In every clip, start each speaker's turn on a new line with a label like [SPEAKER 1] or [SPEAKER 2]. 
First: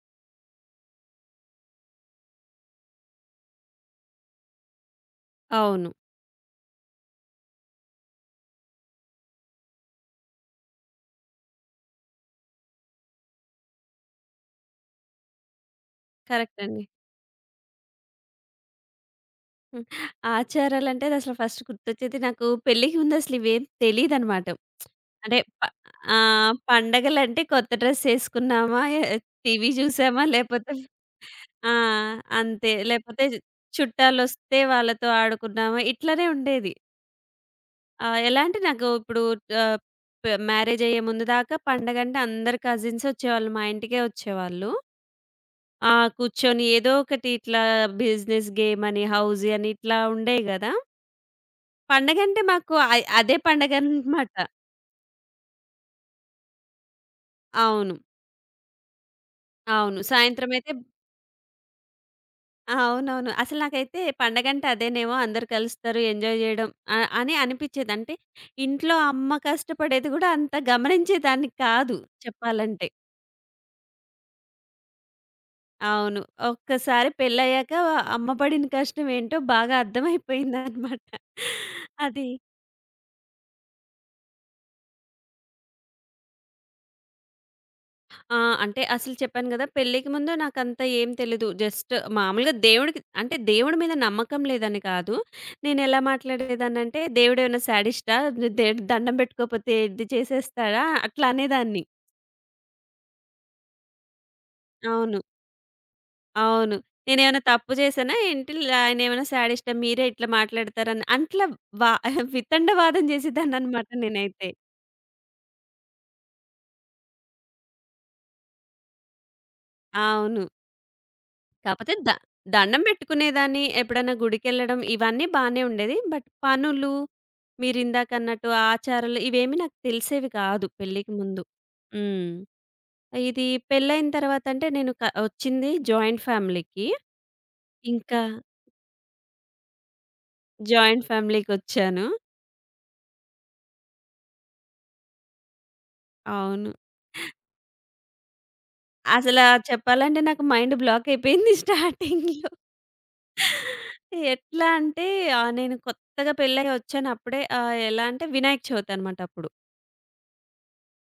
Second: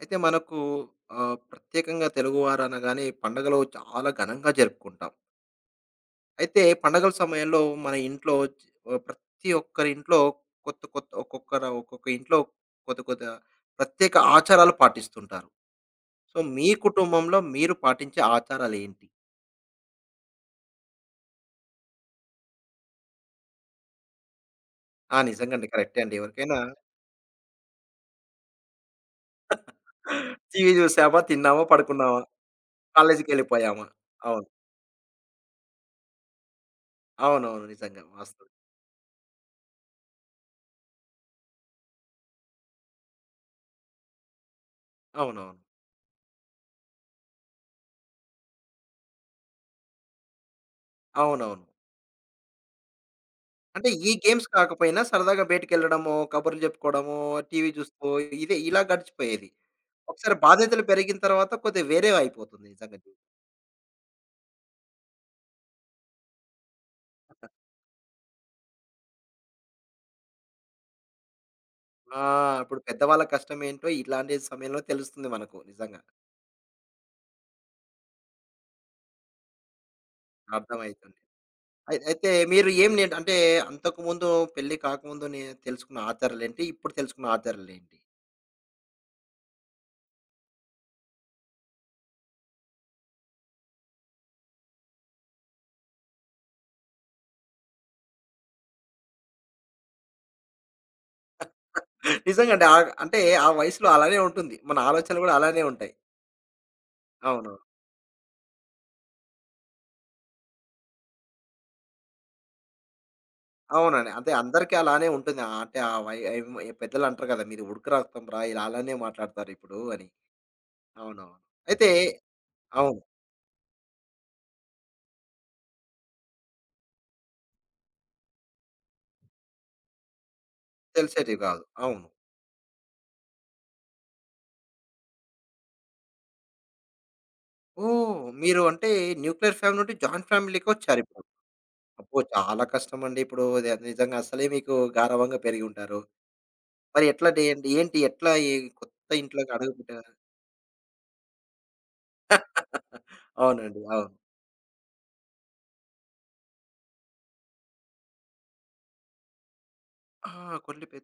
[SPEAKER 1] అయితే మనకు ప్రత్యేకంగా తెలుగువారు అనగానే పండగలు చాలా ఘనంగా జరుపుకుంటాం.
[SPEAKER 2] అవును.
[SPEAKER 1] అయితే పండగల సమయంలో మన ఇంట్లో ప్రతి ఒక్కరి ఇంట్లో కొత్త కొత్త ఒక్కొక్కరు ఒక్కొక్క ఇంట్లో కొత్త కొత్త ప్రత్యేక ఆచారాలు పాటిస్తుంటారు. సో
[SPEAKER 2] కరెక్ట్
[SPEAKER 1] మీ
[SPEAKER 2] అండి.
[SPEAKER 1] కుటుంబంలో మీరు పాటించే ఆచారాలేంటి?
[SPEAKER 2] హ్మ్. ఆచారాలంటే అదసలు ఫస్ట్ గుర్తొచ్చేది నాకు పెళ్ళికి ముందు అసలు ఇవేం తెలీదనమాట.
[SPEAKER 1] ఆ!
[SPEAKER 2] అంటే
[SPEAKER 1] నిజంగండి. కరెక్టే అండి. ఎవరికైనా
[SPEAKER 2] పండగలంటే కొత్త డ్రెస్ ఏసుకున్నామా, టీవీ జూసామా
[SPEAKER 1] టీవీ
[SPEAKER 2] లేపోతే
[SPEAKER 1] చూసామా, తిన్నామా,
[SPEAKER 2] ఆ!
[SPEAKER 1] పడుకున్నామా,
[SPEAKER 2] అంతే. లేపోతే
[SPEAKER 1] కాలేజీకెళ్ళిపోయామా. అవును.
[SPEAKER 2] చుట్టాలొస్తే వాళ్ళతో ఆడుకున్నామా, ఇట్లనే ఉండేది.
[SPEAKER 1] అవునవును. నిజంగా
[SPEAKER 2] ఎలా
[SPEAKER 1] వాస్తవం.
[SPEAKER 2] అంటే నాకు ఇప్పుడు ఆహ్, పె మ్యారేజయ్యే ముందు దాకా పండగంటే అందరు కజిన్స్ ఒచ్చేవాళ్ళు. మా ఇంటికే ఒచ్చేవాళ్ళు.
[SPEAKER 1] అవునవును.
[SPEAKER 2] ఆ! కూర్చొని ఏదో ఒకటి ఇట్లా బిజినెస్ గేమ్ అని, హౌసీ అని ఇట్లా ఉండేవి గదా!
[SPEAKER 1] అవునవును.
[SPEAKER 2] పండగంటే మాకు అదే
[SPEAKER 1] అంటే ఈ
[SPEAKER 2] పండగనమాట.
[SPEAKER 1] గేమ్స్ కాకపోయినా సరదాగా బయటికెళ్ళడమో, కబుర్లు చెప్పుకోవడమో, టీవీ
[SPEAKER 2] అవును.
[SPEAKER 1] చూస్తూ ఇదే ఇలా గడిచిపోయేది.
[SPEAKER 2] అవును.
[SPEAKER 1] ఒకసారి
[SPEAKER 2] సాయంత్రం అయితే
[SPEAKER 1] బాధ్యతలు పెరిగిన తర్వాత కొద్దిగా వేరే అయిపోతుంది నిజంగా. జీవితం.
[SPEAKER 2] అవునవును. అసలు నాకైతే పండగంటే అదేనేమో అందరూ కలుస్తారు, ఎంజాయ్ జేయడం అని అనిపిచ్చేది. అంటే ఇంట్లో అమ్మ కష్టపడేది గూడా అంత గమనించేదాన్ని కాదు
[SPEAKER 1] ఆ! ఇప్పుడు
[SPEAKER 2] చెప్పాలంటే.
[SPEAKER 1] పెద్దవాళ్ళ కష్టమేంటో ఇలాంటి సమయంలో తెలుస్తుంది మనకు నిజంగా.
[SPEAKER 2] అవును. ఒక్కసారి పెళ్ళయ్యాక అమ్మ పడిన కష్టం ఏంటో బాగా అర్థమైపోయిందనమాట.
[SPEAKER 1] అర్థమయితుంది. అయి
[SPEAKER 2] అది
[SPEAKER 1] అయితే మీరు ఏం నే అంటే అంతకుముందు పెళ్లి కాకముందు నే తెలుసుకున్న ఆచారాలేంటి? ఇప్పుడు తెలుసుకున్న ఆచారాలేంటి?
[SPEAKER 2] ఆ! అంటే అసలు చెప్పాను గదా! పెళ్ళికి ముందు నాకంత ఏం తెలీదు. జస్ట్ మామూలుగా దేవుడికి అంటే దేవుడి మీద నమ్మకం లేదని కాదు. నేనెలా మాట్లాడేదాన్నంటే దేవుడేమైనా శాడిస్టా? దేవుడు దండం పెట్టుకోకపోతే ఇది చేసేస్తాడా? అట్లా అనేదాన్ని.
[SPEAKER 1] నిజంగా అండి. అంటే ఆ వయసులో అలానే ఉంటుంది. మన
[SPEAKER 2] అవును.
[SPEAKER 1] ఆలోచనలు కూడా అలానే ఉంటాయి.
[SPEAKER 2] అవును. నేనేమైనా
[SPEAKER 1] అవును.
[SPEAKER 2] తప్పు చేశానా ఏంటి? ఆయనేమైనా శాడిస్టా? మీరే ఇట్లా మాట్లాడతారని అట్లా వా వితండవాదం చేసేదాన్ననమాట
[SPEAKER 1] అవునండి. అంటే
[SPEAKER 2] నేనైతే.
[SPEAKER 1] అందరికీ అలానే ఉంటుంది. అంటే ఆ వై ఏమో పెద్దలంటారు కదా! "మీది ఉడుకు రక్తంరా ఇలా అలానే మాట్లాడతారిప్పుడు" అని.
[SPEAKER 2] అవును.
[SPEAKER 1] అవునవును. అయితే
[SPEAKER 2] కాపోతే దండం
[SPEAKER 1] అవును.
[SPEAKER 2] పెట్టుకునేదాన్ని. ఎప్పుడైనా గుడికెళ్ళడం ఇవన్నీ బానే ఉండేది. బట్ పనులు, మీరిందాకన్నట్టు ఆచారాలు ఇవేమి నాకు తెలిసేవి కాదు పెళ్ళికి
[SPEAKER 1] తెలిసేటివి
[SPEAKER 2] ముందు.
[SPEAKER 1] కాదు. అవును.
[SPEAKER 2] హ్మ్. ఇది పెళ్ళైన తర్వాత అంటే నేను వచ్చింది జాయింట్ ఫ్యామిలీకి.
[SPEAKER 1] ఓహ్!
[SPEAKER 2] ఇంకా
[SPEAKER 1] మీరు అంటే న్యూక్లియర్ ఫ్యామిలీ నుండి జాయింట్
[SPEAKER 2] జాయింట్
[SPEAKER 1] ఫ్యామిలీకొచ్చారిప్పుడు.
[SPEAKER 2] ఫ్యామిలీకొచ్చాను.
[SPEAKER 1] అబ్బో! చాలా కష్టమండి. ఇప్పుడు అది నిజంగా అసలే మీకు గారాబంగా పెరిగి ఉంటారు.
[SPEAKER 2] అవును.
[SPEAKER 1] మరి ఎట్లా డేంటి ఏంటి ఎట్లా ఈ కొత్త
[SPEAKER 2] అసలా
[SPEAKER 1] ఇంట్లోకి అడుగుపెట్టారు?
[SPEAKER 2] చెప్పాలంటే నాకు మైండ్ బ్లాక్ అయిపోయింది స్టార్టింగ్‌లో.
[SPEAKER 1] అవునండి. అవును.
[SPEAKER 2] ఎట్లా అంటే నేను కొత్తగా పెళ్ళై వచ్చాను అప్పుడే. ఎలా అంటే వినాయక చవితి అనమాట అప్పుడు.
[SPEAKER 1] ఆ! కొల్లి పె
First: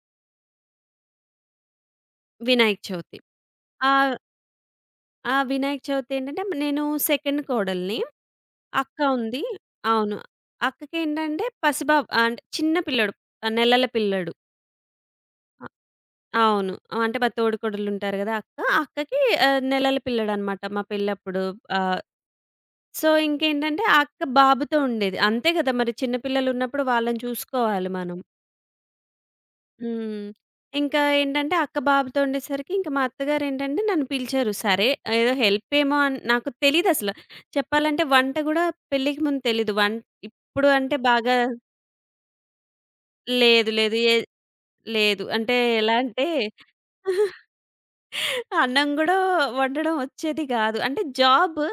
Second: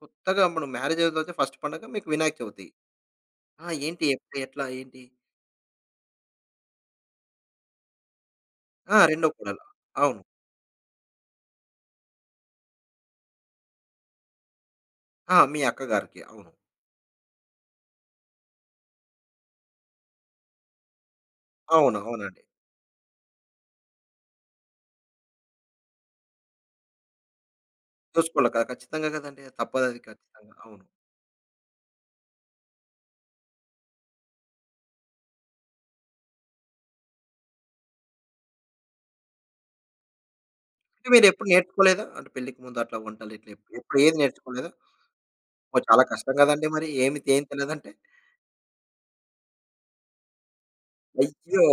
[SPEAKER 1] కొత్తగా మనం మ్యారేజ్ అయిన తర్వాత ఫస్ట్ పండగ మీకు వినాయక చవితి.
[SPEAKER 2] వినాయక చవితి.
[SPEAKER 1] ఆ!
[SPEAKER 2] ఆ!
[SPEAKER 1] ఏంటి ఎప్పుడు ఎట్లా ఏంటి?
[SPEAKER 2] ఆ వినాయక చవితి ఏంటంటే నేను సెకండ్ కోడలిని.
[SPEAKER 1] ఆ!
[SPEAKER 2] అక్క
[SPEAKER 1] రెండో
[SPEAKER 2] ఉంది.
[SPEAKER 1] కోడలు.
[SPEAKER 2] అవును.
[SPEAKER 1] అవును.
[SPEAKER 2] అక్కకేంటంటే పసిబాబు, అంటే చిన్న పిల్లోడు. నెలల పిల్లోడు.
[SPEAKER 1] ఆ! మీ
[SPEAKER 2] అ
[SPEAKER 1] అక్కగారికి. అవును.
[SPEAKER 2] అవును. అంటే మా తోడికోడలుంటారు గదా! అక్క. ఆ అక్కకి నెలల పిల్లోడనమాట మా పెళ్ళప్పుడు.
[SPEAKER 1] అవును.
[SPEAKER 2] ఆహ్,
[SPEAKER 1] అవునండి.
[SPEAKER 2] సో, ఇంకేంటంటే ఆ అక్క బాబుతో ఉండేది. అంతే గదా! మరి చిన్న పిల్లలున్నప్పుడు వాళ్ళని చూసుకోవాలి మనం.
[SPEAKER 1] చూసుకోవాలి కదా! ఖచ్చితంగా కదండీ. తప్పదది
[SPEAKER 2] హ్మ్.
[SPEAKER 1] ఖచ్చితంగా. అవును.
[SPEAKER 2] ఇంకా ఏంటంటే అక్క బాబుతో ఉండేసరికి ఇంక మా అత్తగారేంటంటే నన్ను పిలిచారు. సరే ఏదో హెల్ప్ ఏమో అని నాకు తెలీదసల. చెప్పాలంటే వంట గూడా పెళ్ళికి ముందు తెలీదు. ఇప్పుడు అంటే
[SPEAKER 1] అంటే
[SPEAKER 2] బాగా
[SPEAKER 1] మీరెప్పుడు నేర్చుకోలేదా? అంటే పెళ్ళికి ముందు అట్లా వంటలు ఇట్లా
[SPEAKER 2] లేదు. లేదు.
[SPEAKER 1] ఎప్పుడు ఏది నేర్చుకోలేదా?
[SPEAKER 2] లేదు. అంటే
[SPEAKER 1] ఓహ్!
[SPEAKER 2] ఎలా
[SPEAKER 1] చాలా
[SPEAKER 2] అంటే
[SPEAKER 1] కష్టం కదండీ మరి. ఏమి ఏం తెలియదంటే?
[SPEAKER 2] అన్నం గూడా వండడం వచ్చేది గాదు. అంటే జాబ్,
[SPEAKER 1] అయ్యో!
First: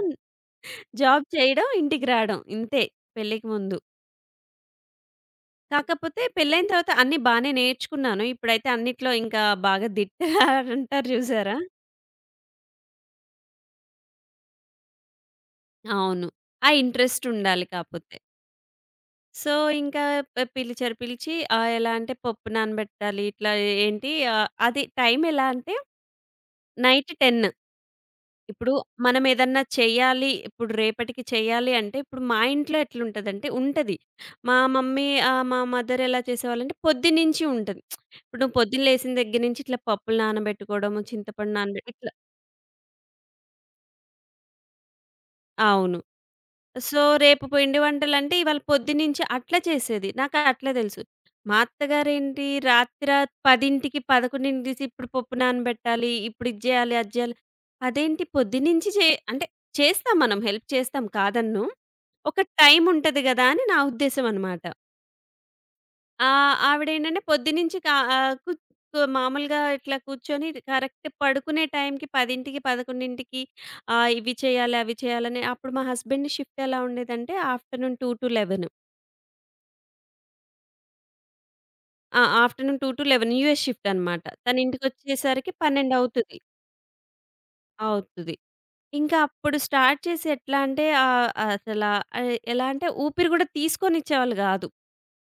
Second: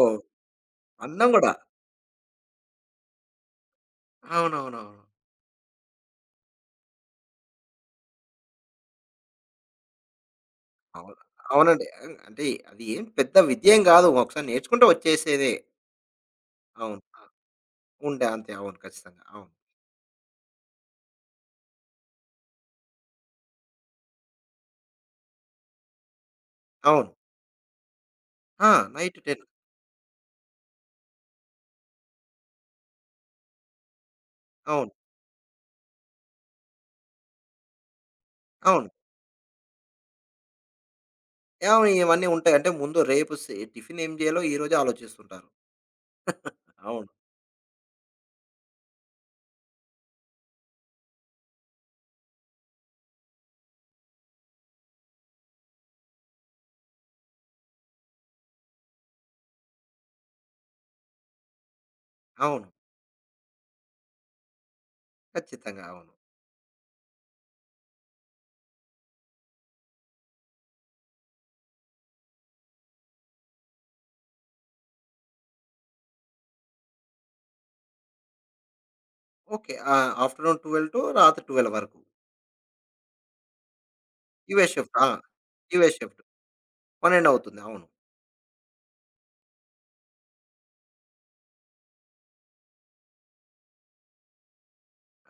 [SPEAKER 2] జాబ్
[SPEAKER 1] అన్నం గూడా.
[SPEAKER 2] చేయడం, ఇంటికి రావడం ఇంతే పెళ్ళికి ముందు.
[SPEAKER 1] అవునవునవును.
[SPEAKER 2] కాకపోతే పెళ్ళైన తర్వాత అన్నీ బానే నేర్చుకున్నాను. ఇప్పుడైతే అన్నిట్లో ఇంకా బాగా దిట్ట అంటారు
[SPEAKER 1] అవును.
[SPEAKER 2] జూసారా?
[SPEAKER 1] అవునండి. అన్ అంటే అది ఏం పెద్ద విద్య ఏం గాదు. ఒకసారి నేర్చుకుంటే వచ్చేసేదే.
[SPEAKER 2] అవును. ఆ
[SPEAKER 1] అవును. ఆ!
[SPEAKER 2] ఇంట్రెస్ట్ ఉండాలి కాపోతే.
[SPEAKER 1] ఉండే అంతే. అవును. ఖచ్చితంగా. అవును.
[SPEAKER 2] సో, ఇంకా పిలిచారు. పిలిచి ఎలా అంటే పప్పు నానబెట్టాలి. ఇట్లా ఏంటి అది టైం ఎలా అంటే
[SPEAKER 1] అవును.
[SPEAKER 2] నైట్ 10.
[SPEAKER 1] ఆ!
[SPEAKER 2] ఇప్పుడు
[SPEAKER 1] నైట్
[SPEAKER 2] మనం
[SPEAKER 1] 10
[SPEAKER 2] ఏదన్నా చెయ్యాలి. ఇప్పుడు రేపటికి చెయ్యాలి అంటే ఇప్పుడు మా ఇంట్లో ఎట్లుంటదంటే ఉంటది.
[SPEAKER 1] అవును.
[SPEAKER 2] మా మదర్ ఎలా చేసేవాళ్ళంటే పొద్దున్నుంచి ఉంటది. ఇప్పుడు నువ్వు పొద్దున్న
[SPEAKER 1] అవును.
[SPEAKER 2] లేసిన దగ్గర నుంచి ఇట్లా పప్పులు నానబెట్టుకోవడము, చింతపండు
[SPEAKER 1] అవును.
[SPEAKER 2] నానబెట్టి ఇట్లా
[SPEAKER 1] ఇవన్నీ ఉంటాయి. అంటే ముందు రేపు టిఫిన్ ఏం జేయాలో ఈరోజే ఆలోచిస్తుంటారు.
[SPEAKER 2] అవును. సో,
[SPEAKER 1] అవును.
[SPEAKER 2] రేపు పిండి వంటలంటే ఇవాళ పొద్దున్నుంచి అట్లా చేసేది. నాకు అట్లా తెలుసు. మా అత్తగారేంటి 10కి, 11కి తీసి ఇప్పుడు పప్పు నానబెట్టాలి. ఇప్పుడు ఇది జేయాలి, అది జేయాలి. అదేంటి పొద్దున్నుంచి అంటే చేస్తాం మనం, హెల్ప్ చేస్తాం కాదనను. ఒక
[SPEAKER 1] అవును.
[SPEAKER 2] టైమ్ ఉంటది గదా! అని నా ఉద్దేశ్యం అనమాట.
[SPEAKER 1] ఖచ్చితంగా. అవును.
[SPEAKER 2] ఆ! ఆవిడేంటంటే పొద్దునుంచి కా ఆహ్, కు కు మామూలుగా ఇట్లా కూర్చొని కరెక్ట్ పడుకునే టైంకి 10:00, 11:00, ఇవి చేయాలి, అవి చేయాలని, అప్పుడు మా హస్బెండ్ షిఫ్ట్ ఎలా ఉండేదంటే ఆఫ్టర్‌నూన్ 2-11.
[SPEAKER 1] ఓకే. ఆఫ్టర్‌నూన్ 12 టు రాత్రి 12 వరకు.
[SPEAKER 2] ఆ! ఆఫ్టర్‌నూన్ 2-11 యూఎస్ షిఫ్ట్ అనమాట. తను
[SPEAKER 1] ఇవే షిఫ్ట్. ఆ!
[SPEAKER 2] ఇంటికొచ్చేసరికి
[SPEAKER 1] ఇవే
[SPEAKER 2] 12
[SPEAKER 1] షిఫ్ట్.
[SPEAKER 2] అవుతది.
[SPEAKER 1] 12 అవును.
[SPEAKER 2] అవుతది. ఇంకా అప్పుడు స్టార్ట్ చేసి ఎట్లా అంటే అసలా ఎలా అంటే ఊపిరి గూడా తీసుకోనిచ్చేవాళ్ళు గాదు.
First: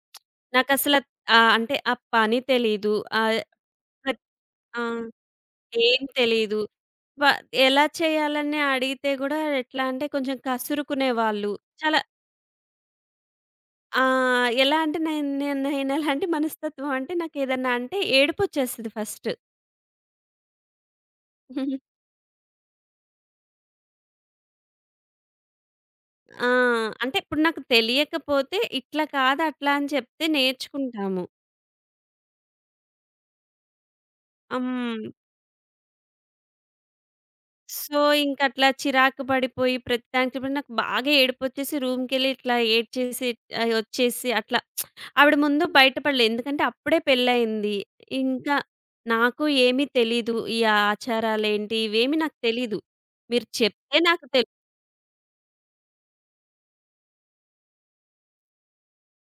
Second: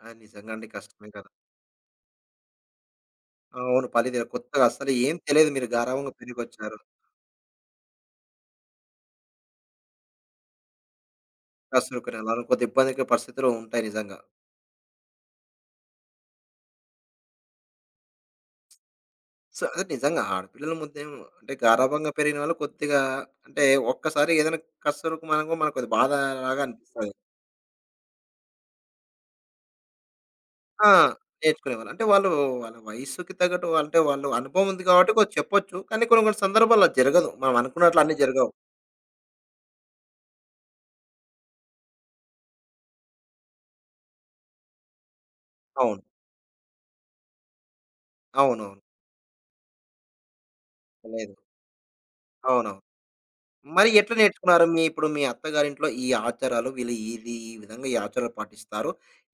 [SPEAKER 1] ఆ! నిజంగా అండి
[SPEAKER 2] నాకసల
[SPEAKER 1] కష్టమే కదా!
[SPEAKER 2] అంటే ఆ పని తెలీదు. ఆహ్,
[SPEAKER 1] అవును.
[SPEAKER 2] ప్ర
[SPEAKER 1] పల్లిదె కొత్తగా
[SPEAKER 2] ఆ!
[SPEAKER 1] అస్సలు ఏం తెలియదు. మీరు
[SPEAKER 2] ఏం
[SPEAKER 1] గారాబంగా
[SPEAKER 2] తెలీదు.
[SPEAKER 1] పెరిగొచ్చారు.
[SPEAKER 2] వ ఎలా చేయాలని అడిగితే గూడా ఎట్లా అంటే కొంచెం కసురుకునేవాళ్ళు. చాలా
[SPEAKER 1] కసురుకుని అలా కొద్ది ఇబ్బందికర పరిస్థితులు ఉంటాయి నిజంగా.
[SPEAKER 2] ఎలా అంటే నేను నేను నేనెలాంటి మనస్తత్వం అంటే నాకేదన్నా అంటే ఏడుపొచ్చేస్తది ఫస్ట్.
[SPEAKER 1] సో, అదే నిజంగా ఆడపిల్లల ముద్దేం అంటే గారాబంగా పెరిగిన వాళ్ళు కొద్దిగా అంటే ఒక్కసారి ఏదైనా కసురుకు మనకు మనకు కొద్ది బాధ
[SPEAKER 2] ఆ!
[SPEAKER 1] లాగా అనిపిస్తది.
[SPEAKER 2] అంటే ఇప్పుడు నాకు తెలియకపోతే ఇట్లా కాదు అట్లా అని చెప్తే
[SPEAKER 1] ఆ!
[SPEAKER 2] నేర్చుకుంటాము.
[SPEAKER 1] నేర్చుకునేవాళ్ళు. అంటే వాళ్ళు వాళ్ళ వయస్సుకి తగ్గట్టు అంటే వాళ్ళు అనుభవం ఉంది
[SPEAKER 2] హ్మ్.
[SPEAKER 1] కాబట్టి కొ చెప్పొచ్చు. కానీ కొన్ని కొన్ని సందర్భాల్లో అది జరగదు. మనం
[SPEAKER 2] సో,
[SPEAKER 1] అనుకున్నట్లు అన్నీ జరగవు.
[SPEAKER 2] ఇంకట్లా చిరాకు పడిపోయి ప్రతి దానికి నాకు బాగా ఏడుపొచ్చేసి రూమ్‌కెళ్ళి ఇట్లా ఏడ్చేసి ఒచ్చేసి అట్లా ఆవిడ ముందు
[SPEAKER 1] అవును.
[SPEAKER 2] బయటపడలే. ఎందుకంటే అప్పుడే పెళ్లయింది. ఇంకా
[SPEAKER 1] అవునవును.
[SPEAKER 2] నాకు ఏమీ తెలీదు. ఈ
[SPEAKER 1] లేదు.
[SPEAKER 2] ఆచారాలేంటి ఇవేమి నాకు తెలీదు.
[SPEAKER 1] అవునవును.
[SPEAKER 2] మీరు
[SPEAKER 1] మరి
[SPEAKER 2] చెప్తే
[SPEAKER 1] ఎట్లా
[SPEAKER 2] నాకు
[SPEAKER 1] నేర్చుకున్నారు? మీ ఇప్పుడు మీ అత్తగారింట్లో ఈ ఆచారాలు వీళ్ళు ఇది ఈ విధంగా ఈ ఆచారాలు పాటిస్తారు.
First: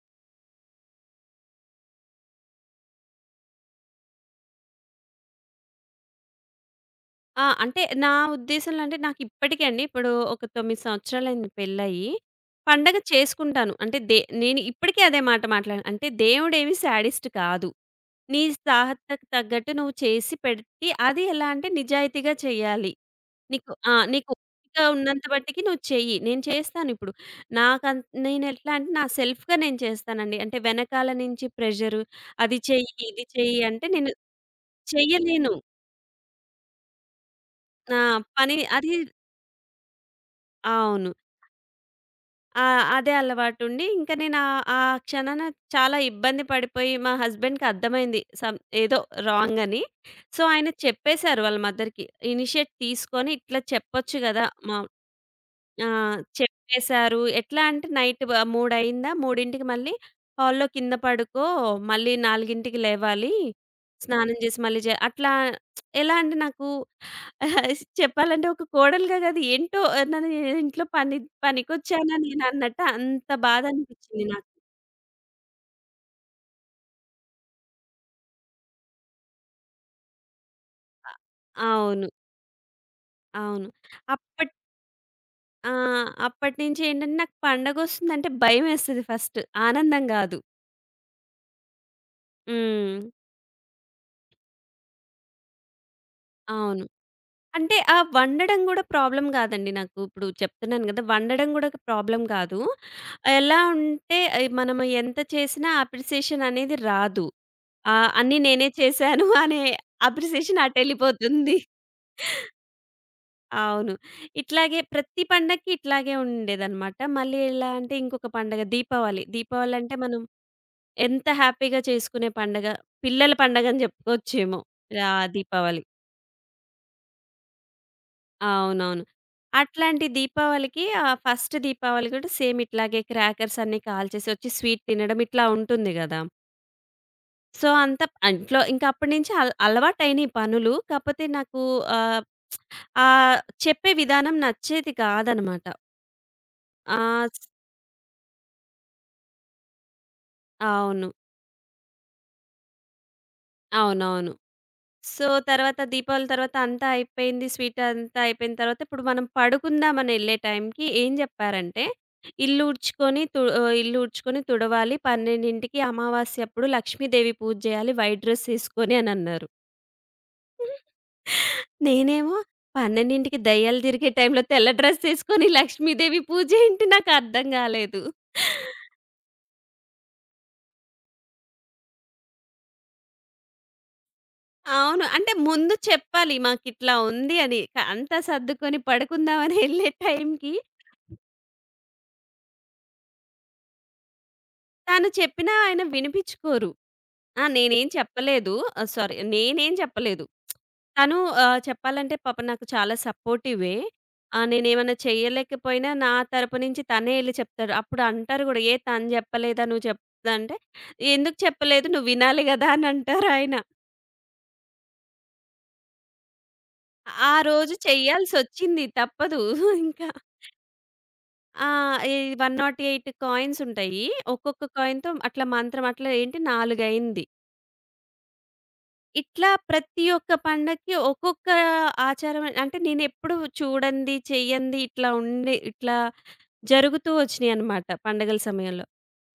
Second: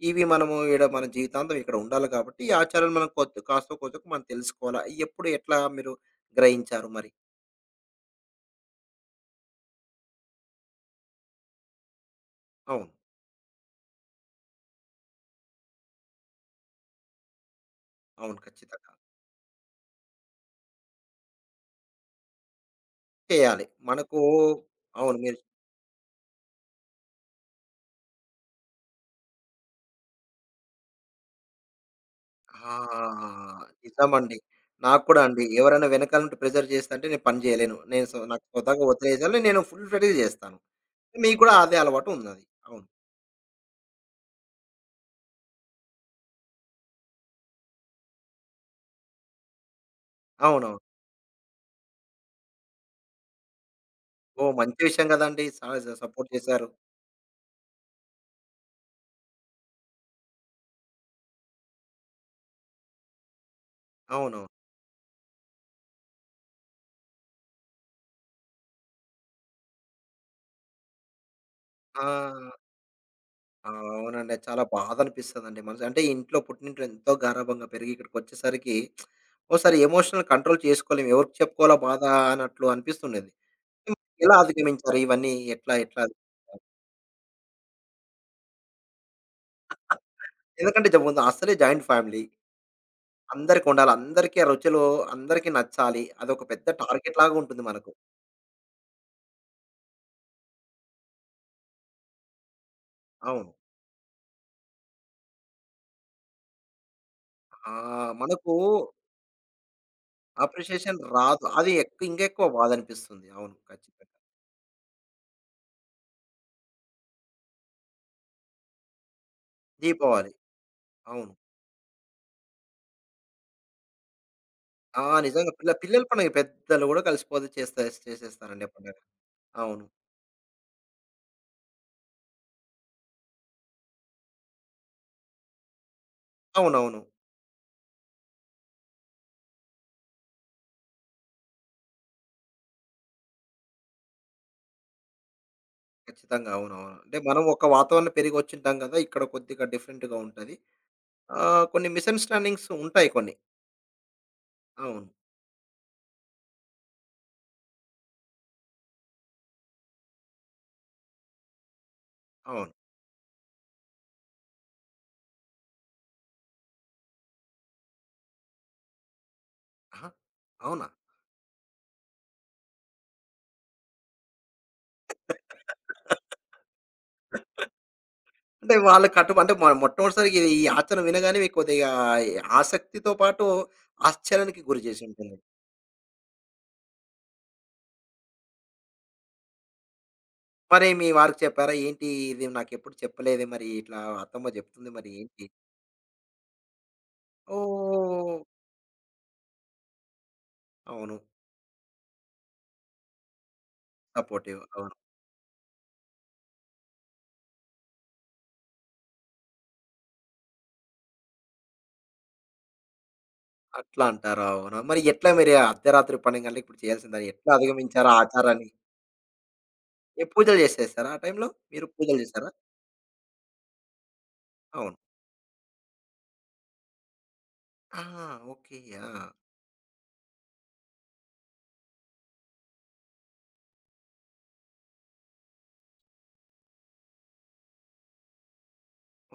[SPEAKER 1] ఇవి మనము ఈడ మన జీవితాంతం ఇక్కడ ఉండాలి కాబట్టి ఈ ఆచారాలు మనం కొద్ది కాస్తో కూర్చో మనం తెలుసుకోవాలా. ఎప్పుడు ఎట్లా మీరు గ్రహించారు మరి?
[SPEAKER 2] ఆ! అంటే నా ఉద్దేశంలో అంటే నాకిప్పటికి అండి ఇప్పుడు ఒక 9 సంవత్సరాలయింది పెళ్లయ్యి.
[SPEAKER 1] అవును.
[SPEAKER 2] పండగ చేసుకుంటాను. అంటే నేను ఇప్పటికీ అదే మాట మాట్లాడాను. అంటే దేవుడేమి శాడిస్ట్ కాదు.
[SPEAKER 1] అవును.
[SPEAKER 2] నీ
[SPEAKER 1] ఖచ్చితంగా.
[SPEAKER 2] సాహతకు తగ్గట్టు నువ్వు చేసి పెడితే అది ఎలా అంటే నిజాయితీగా చేయాలి.
[SPEAKER 1] చేయాలి.
[SPEAKER 2] ఆ!
[SPEAKER 1] మనకు
[SPEAKER 2] నీకు ఓపిక
[SPEAKER 1] అవును.
[SPEAKER 2] ఉన్నంత
[SPEAKER 1] మీరు
[SPEAKER 2] మట్టికి నువ్వు చెయ్యి. నేను చేస్తానిప్పుడు. నేనెట్లా అంటే నా సెల్ఫ్‌గా నేను చేస్తానండి. అంటే వెనకాల నుంచి ప్రెషరు అది చెయ్యి,
[SPEAKER 1] ఆ!
[SPEAKER 2] ఇది చెయ్యి అంటే నేను
[SPEAKER 1] నిజమండి. నాకు కూడా అండి.
[SPEAKER 2] చెయ్యలేను.
[SPEAKER 1] ఎవరైనా వెనకాల నుండి ప్రెషర్ చేస్తంటే నేను పని చేయలేను.
[SPEAKER 2] నా
[SPEAKER 1] సో నాకు
[SPEAKER 2] పని
[SPEAKER 1] స్వతహాగా
[SPEAKER 2] అది.
[SPEAKER 1] ఒత్తిడేసాను. నేను ఫుల్ ఫ్లెడ్జ్‌గా చేస్తాను.
[SPEAKER 2] అవును.
[SPEAKER 1] మీకు కూడా అదే అలవాటు ఉన్నది. అవును.
[SPEAKER 2] అదే అలవాటుండి ఇంక నేను ఆ క్షణాన చాలా ఇబ్బంది పడిపోయి మా హస్బెండ్‌కి అర్థమైంది. సమ్ ఏదో రాంగ్ అని. సో, ఆయన
[SPEAKER 1] అవునవును.
[SPEAKER 2] చెప్పేశారు వాళ్ళ మదర్‌కి. ఇనిషియేట్ తీసుకొని ఇట్లా చెప్పొచ్చు గదా!
[SPEAKER 1] ఓహ్! మంచి విషయం కదండీ! స
[SPEAKER 2] ఆ!
[SPEAKER 1] స సపోర్ట్ చేశారు.
[SPEAKER 2] చెప్పేసారు. ఎట్లా అంటే నైట్ 3:00, 3కి మళ్ళీ హాల్‌లో కింద పడుకో, మళ్ళీ 4కి లేవాలి. స్నానం
[SPEAKER 1] అవునవును.
[SPEAKER 2] చేసి మళ్ళీ అట్లా ఎలా అంటే నాకు చెప్పాలంటే ఒక కోడలుగా కాదు, ఏంటో నన్ను ఇంట్లో పనికొచ్చానా నేను
[SPEAKER 1] ఆ!
[SPEAKER 2] అన్నట్టు అంత బాధ అనిపించింది
[SPEAKER 1] అవునండి. అది
[SPEAKER 2] నాకు.
[SPEAKER 1] చాలా బాధ అనిపిస్తదండి. మనసు అంటే ఇంట్లో పుట్టినింట్లో ఎంతో గారాబంగా పెరిగి ఇక్కడికొచ్చేసరికి ఓసారి ఎమోషనల్ కంట్రోల్ చేసుకోలేము. ఎవరికి చెప్పుకోవాలో బాధ
[SPEAKER 2] అవును.
[SPEAKER 1] అన్నట్లు అనిపిస్తుండేది.
[SPEAKER 2] అవును.
[SPEAKER 1] ఎలా
[SPEAKER 2] అప్పట్
[SPEAKER 1] అధిగమించారు ఇవన్నీ?
[SPEAKER 2] ఆ!
[SPEAKER 1] ఎట్లా ఎట్లా?
[SPEAKER 2] అప్పటినుంచి ఏంటంటే నాకు పండగొస్తుందంటే భయమేస్తది, ఫస్ట్ ఆనందం కాదు.
[SPEAKER 1] ఎందుకంటే జ ముందు అస్సలే జాయింట్ ఫ్యామిలీ.
[SPEAKER 2] హ్మ్.
[SPEAKER 1] అందరికుండాలి. అందరికీ ఆ రుచులు అందరికీ నచ్చాలి. అదొక పెద్ద
[SPEAKER 2] అవును.
[SPEAKER 1] టార్గెట్‌లాగా ఉంటుంది
[SPEAKER 2] అంటే
[SPEAKER 1] మనకు.
[SPEAKER 2] ఆ వండడం గూడా ప్రాబ్లమ్ గాదండి నాకు. ఇప్పుడు చెప్తున్నాను గదా! వండడం గూడా ఒక ప్రాబ్లమ్ కాదు.
[SPEAKER 1] అవును.
[SPEAKER 2] ఎలా ఉంటే మనం ఎంత చేసినా అప్రిసియేషన్ అనేది రాదు.
[SPEAKER 1] ఆ!
[SPEAKER 2] అన్నీ
[SPEAKER 1] మనకు
[SPEAKER 2] నేనే చేశాను అనే అప్రిసియేషన్
[SPEAKER 1] అప్రిషియేషన్ రాదు.
[SPEAKER 2] అటెళ్ళిపోతుంది.
[SPEAKER 1] అది ఎక్ ఇంకెక్కువ బాధనిపిస్తుంది. అవును.
[SPEAKER 2] అవును.
[SPEAKER 1] ఖచ్చితంగా.
[SPEAKER 2] ఇట్లాగే ప్రతి పండక్కి ఇట్లాగే ఉండేదనమాట. మళ్ళీ ఎలా అంటే ఇంకొక పండగ దీపావళి. దీపావళి అంటే మనం
[SPEAKER 1] దీపావళి.
[SPEAKER 2] ఎంత
[SPEAKER 1] అవును.
[SPEAKER 2] హ్యాపీగా చేసుకునే పండగ. పిల్లల పండగని జెప్పుకోవచ్చేమో.
[SPEAKER 1] ఆ!
[SPEAKER 2] ఆ!
[SPEAKER 1] నిజంగా
[SPEAKER 2] దీపావళి.
[SPEAKER 1] పిల్లల పండుగ. పెద్దలు గూడా కలిసిపోతే చేసేస్తారండి ఆ పండుగ.
[SPEAKER 2] అవునవును.
[SPEAKER 1] అవును.
[SPEAKER 2] అట్లాంటి దీపావళికి ఫస్ట్ దీపావళి కూడా సేమ్ ఇట్లాగే క్రాకర్స్ అన్నీ కాల్చేసి వచ్చి స్వీట్ తినడం ఇట్లా ఉంటుంది గదా!
[SPEAKER 1] అవునవును.
[SPEAKER 2] సో, అంత ఇంట్లో ఇంక అప్పటి నుంచి అలవాటయినయి పనులు. కాపోతే నాకు ఆహ్, ఆహ్, చెప్పే విధానం నచ్చేది కాదనమాట.
[SPEAKER 1] ఖచ్చితంగా. అవునవును.
[SPEAKER 2] ఆ!
[SPEAKER 1] అంటే
[SPEAKER 2] స్
[SPEAKER 1] మనం ఒక వాతావరణం పెరిగొచ్చుంటాం గదా! ఇక్కడ కొద్దిగా డిఫరెంట్‌గా ఉంటది.
[SPEAKER 2] అవును.
[SPEAKER 1] కొన్ని మిస్‌అండర్‌స్టాండింగ్స్ ఉంటాయి కొన్ని.
[SPEAKER 2] అవునవును.
[SPEAKER 1] అవును.
[SPEAKER 2] సో, తర్వాత దీపావళి తర్వాత అంతా అయిపోయింది. స్వీట్ అంతా అయిపోయిన తర్వాత ఇప్పుడు మనం పడుకుందామనెళ్ళే టైంకి ఏం జెప్పారంటే,
[SPEAKER 1] అవును.
[SPEAKER 2] ఇల్లు ఊడ్చుకొని తుడవాలి. 12కి అమావాస్యప్పుడు లక్ష్మీదేవి పూజ జేయాలి, వైట్ డ్రెస్ ఏసుకొని అనన్నారు.
[SPEAKER 1] ఆహా! అవునా?
[SPEAKER 2] నేనేమో 12కి దయ్యాలు తిరిగే టైంలో తెల్ల డ్రెస్ ఏసుకొని లక్ష్మీదేవి పూజ ఏంటి నాకర్థం గాలేదు.
[SPEAKER 1] అంటే వాళ్ళకి అటు అంటే మొట్టమొదటిసారి ఇది ఈ ఆచరణ వినగానే మీకు కొద్దిగా ఆసక్తితో పాటు ఆశ్చర్యానికి గురి చేసి
[SPEAKER 2] అవును. అంటే
[SPEAKER 1] ఉంటుంది.
[SPEAKER 2] ముందు చెప్పాలి, మాకిట్లా ఉంది అని. అంతా సర్దుకొని పడుకుందామని ఎళ్ళే టైంకి
[SPEAKER 1] మరి మీ వారికి చెప్పారా? "ఏంటి ఇది నాకెప్పుడు చెప్పలేదే మరి ఇట్లా అత్తమ్మ చెప్తుంది
[SPEAKER 2] తను
[SPEAKER 1] మరి ఏంటి?"
[SPEAKER 2] చెప్పినా ఆయన వినిపించుకోరు. ఆ! నేనేం
[SPEAKER 1] ఓహ్!
[SPEAKER 2] చెప్పలేదు. సారీ నేనేం చెప్పలేదు.
[SPEAKER 1] అవును.
[SPEAKER 2] తను చెప్పాలంటే పాపం నాకు చాలా సపోర్టివే.
[SPEAKER 1] సపోర్టివ్. అవును.
[SPEAKER 2] నేనేమన్నా చేయలేకపోయినా నా తరపు నుంచి తనే ఎళ్లి చెప్తాడు. అప్పుడు అంటారు గూడా, "ఏ తను చెప్పలేదా? నువ్వు చెప్తుందంటే ఎందుకు చెప్పలేదు? నువ్వు వినాలి గదా!" అని అంటారాయన.
[SPEAKER 1] అట్లా అంటారు. అవును. మరి ఎట్లా మరి అర్ధరాత్రి 12 గంటలకి ఇప్పుడు చేయాల్సిందా?
[SPEAKER 2] ఆ
[SPEAKER 1] ఎట్లా
[SPEAKER 2] రోజు
[SPEAKER 1] అధిగమించారు ఆ ఆచారాన్ని?
[SPEAKER 2] చెయ్యాల్సొచ్చింది. తప్పదు. ఇంకా.
[SPEAKER 1] ఏ పూజలు చేసేసారా ఆ టైంలో?
[SPEAKER 2] ఆ!
[SPEAKER 1] మీరు
[SPEAKER 2] ఈ
[SPEAKER 1] పూజలు చేసారా?
[SPEAKER 2] 108 కాయిన్స్ ఉంటాయి. ఒక్కొక్క
[SPEAKER 1] అవును.
[SPEAKER 2] కాయిన్‌తో అట్లా మంత్రం అట్లా ఏంటి 4 అయింది.
[SPEAKER 1] ఆ! ఓకే. ఆ!
[SPEAKER 2] ఇట్లా ప్రతి ఒక్క పండక్కి ఒక్కొక్క ఆచారం అంటే నేనెప్పుడు చూడంది, చెయ్యంది, ఇట్లా ఉండి ఇట్లా జరుగుతూ వచ్చినియనమాట పండగల సమయంలో.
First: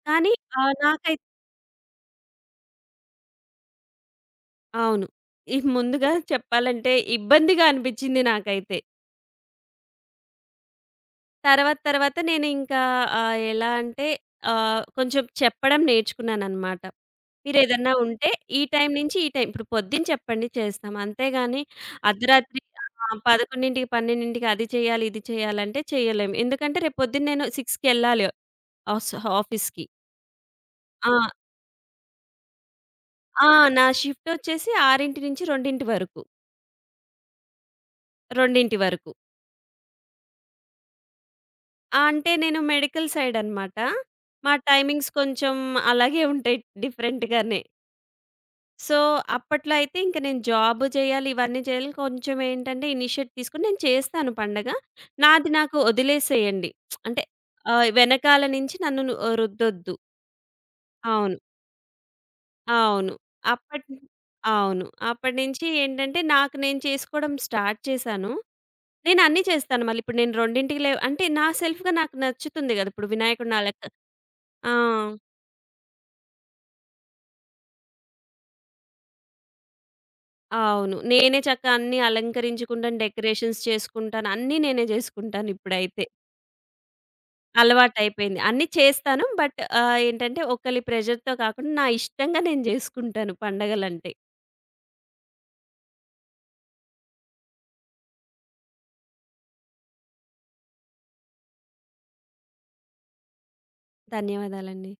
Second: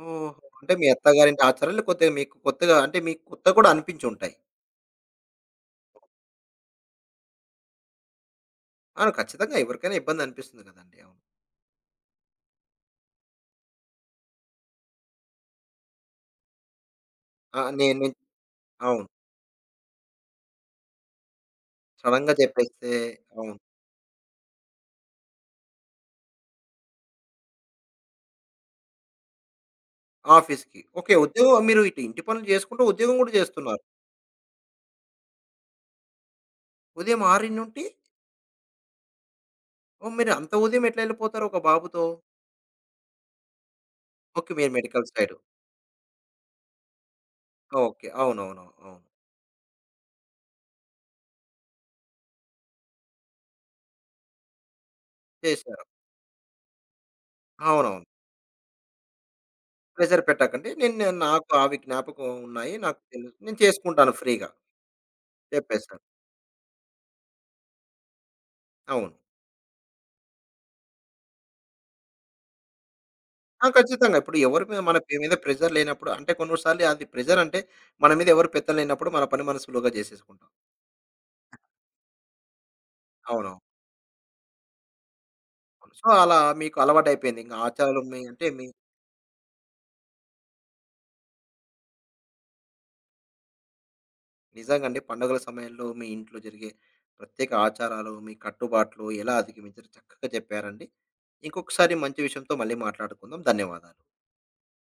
[SPEAKER 1] ఓహో!
[SPEAKER 2] కానీ
[SPEAKER 1] అంటే
[SPEAKER 2] ఆహ్,
[SPEAKER 1] మీ
[SPEAKER 2] నాకై
[SPEAKER 1] అత్తగారింటి ఆచారాలు కొద్దిగా మీకు కొత్తగా అంటే మీకు కొత్తగా కూడా అనిపించుంటాయి.
[SPEAKER 2] అవును. ఈ ముందుగా చెప్పాలంటే ఇబ్బందిగా అనిపిచ్చింది నాకైతే.
[SPEAKER 1] అవును. ఖచ్చితంగా ఎవరికైనా ఇబ్బందనిపిస్తుంది గదండీ. అవును.
[SPEAKER 2] తర్వాత తర్వాత నేనింకా ఎలా అంటే కొంచెం చెప్పడం నేర్చుకున్నాననమాట.
[SPEAKER 1] ఆ!
[SPEAKER 2] మీరేదన్నా
[SPEAKER 1] నేను నేను-
[SPEAKER 2] ఉంటే ఈ టైం
[SPEAKER 1] అవును.
[SPEAKER 2] నుంచి ఈ టైం ఇప్పుడు పొద్దున చెప్పండి, చేస్తాం. అంతేగాని
[SPEAKER 1] సడెన్‌గా
[SPEAKER 2] అర్ధరాత్రి
[SPEAKER 1] చెప్పేస్తే అవును.
[SPEAKER 2] 11:00, 12:00 అది చేయాలి, ఇది చేయాలంటే చేయలేము. ఎందుకంటే రేపు పొద్దున్న నేను 6:00కెళ్ళాలి ఆస్ ఆఫీస్‌కి.
[SPEAKER 1] ఆఫీస్‌కి.
[SPEAKER 2] ఆ!
[SPEAKER 1] ఓకే. ఉద్యోగం మీరు ఇటు ఇంటి పనులు చేసుకుంటూ ఉద్యోగం గూడా
[SPEAKER 2] ఆ!
[SPEAKER 1] జేస్తున్నారు.
[SPEAKER 2] నా షిఫ్టొచ్చేసి 6:00-2:00 వరకు.
[SPEAKER 1] ఉదయం 6:00
[SPEAKER 2] 2:00 వరకు.
[SPEAKER 1] ఓహ్! మీరు అంత ఉదయం ఎట్లా ఎళ్ళిపోతారు ఒక
[SPEAKER 2] ఆ!
[SPEAKER 1] బాబుతో?
[SPEAKER 2] అంటే నేను మెడికల్ సైడనమాట.
[SPEAKER 1] ఓకే.
[SPEAKER 2] మా
[SPEAKER 1] మీరు మెడికల్
[SPEAKER 2] టైమింగ్స్
[SPEAKER 1] సైడ్.
[SPEAKER 2] కొంచెం అలాగే ఉంటాయి డిఫరెంట్‌గానే.
[SPEAKER 1] ఓకే. అవునవును.
[SPEAKER 2] సో,
[SPEAKER 1] అవును.
[SPEAKER 2] అప్పట్లో అయితే ఇంక నేను జాబ్ చేయాలి, ఇవన్నీ చేయాలి. కొంచెం ఏంటంటే ఇనిషియేట్ తీసుకొని నేను చేస్తాను పండగ. నాది నాకు
[SPEAKER 1] చేశారు.
[SPEAKER 2] వదిలేసేయండి. అంటే
[SPEAKER 1] అవునవును.
[SPEAKER 2] వెనకాల నుంచి నన్ను రుద్దొద్దు.
[SPEAKER 1] ప్రెషర్ పెట్టకండి. నేను నేను-
[SPEAKER 2] అవును.
[SPEAKER 1] నాకు అవి జ్ఞాపకం ఉన్నాయి. నాకు
[SPEAKER 2] అవును.
[SPEAKER 1] తెలుసు. నేను
[SPEAKER 2] అప్పటి
[SPEAKER 1] చేసుకుంటాను ఫ్రీగా.
[SPEAKER 2] అవును. అప్పటినుంచి
[SPEAKER 1] చెప్పేసాను.
[SPEAKER 2] ఏంటంటే నాకు నేను చేసుకోవడం స్టార్ట్ చేశాను.
[SPEAKER 1] అవును.
[SPEAKER 2] నేను అన్నీ చేస్తాను మళ్ళీ. ఇప్పుడు నేను 2కి అంటే నా సెల్ఫ్‌గా నాకు నచ్చుతుంది కదా! ఇప్పుడు వినాయకుడిని
[SPEAKER 1] ఆ! ఖచ్చితంగా. ఇప్పుడు ఎవరి
[SPEAKER 2] ఆ!
[SPEAKER 1] మీద మన పే మీద ప్రెషర్ లేనప్పుడు అంటే కొన్నిసార్లు అది ప్రెషర్ అంటే మన మీద ఎవరు పెత్తనం లేనప్పుడు మన పని మనం సులువుగా చేసేసుకుంటాం.
[SPEAKER 2] అవును. నేనే చక్కగా అన్నీ అలంకరించుకుంటాను,
[SPEAKER 1] అవునవును.
[SPEAKER 2] డెకరేషన్స్ చేసుకుంటాను. అన్నీ నేనే చేసుకుంటాను ఇప్పుడైతే.
[SPEAKER 1] సో, అలా మీకు అలవాటైపోయింది. ఇంక ఆచారాలు మీ
[SPEAKER 2] అలవాటయిపోయింది.
[SPEAKER 1] అంటే
[SPEAKER 2] అన్నీ
[SPEAKER 1] మీ
[SPEAKER 2] చేస్తాను. బట్ ఏంటంటే ఒకలి ప్రెషర్‌తో కాకుండా నా ఇష్టంగా నేను జేసుకుంటాను పండగలంటే.
[SPEAKER 1] నిజంగా అండి పండుగల సమయంలో మీ ఇంట్లో జరిగే ప్రత్యేక ఆచారాలు, మీ కట్టుబాట్లు ఎలా అధిగమించారో చక్కగా చెప్పారండి. ఇంకొకసారి మంచి విషయంతో మళ్ళీ మాట్లాడుకుందాం. ధన్యవాదాలు.
[SPEAKER 2] ధన్యవాదాలండి.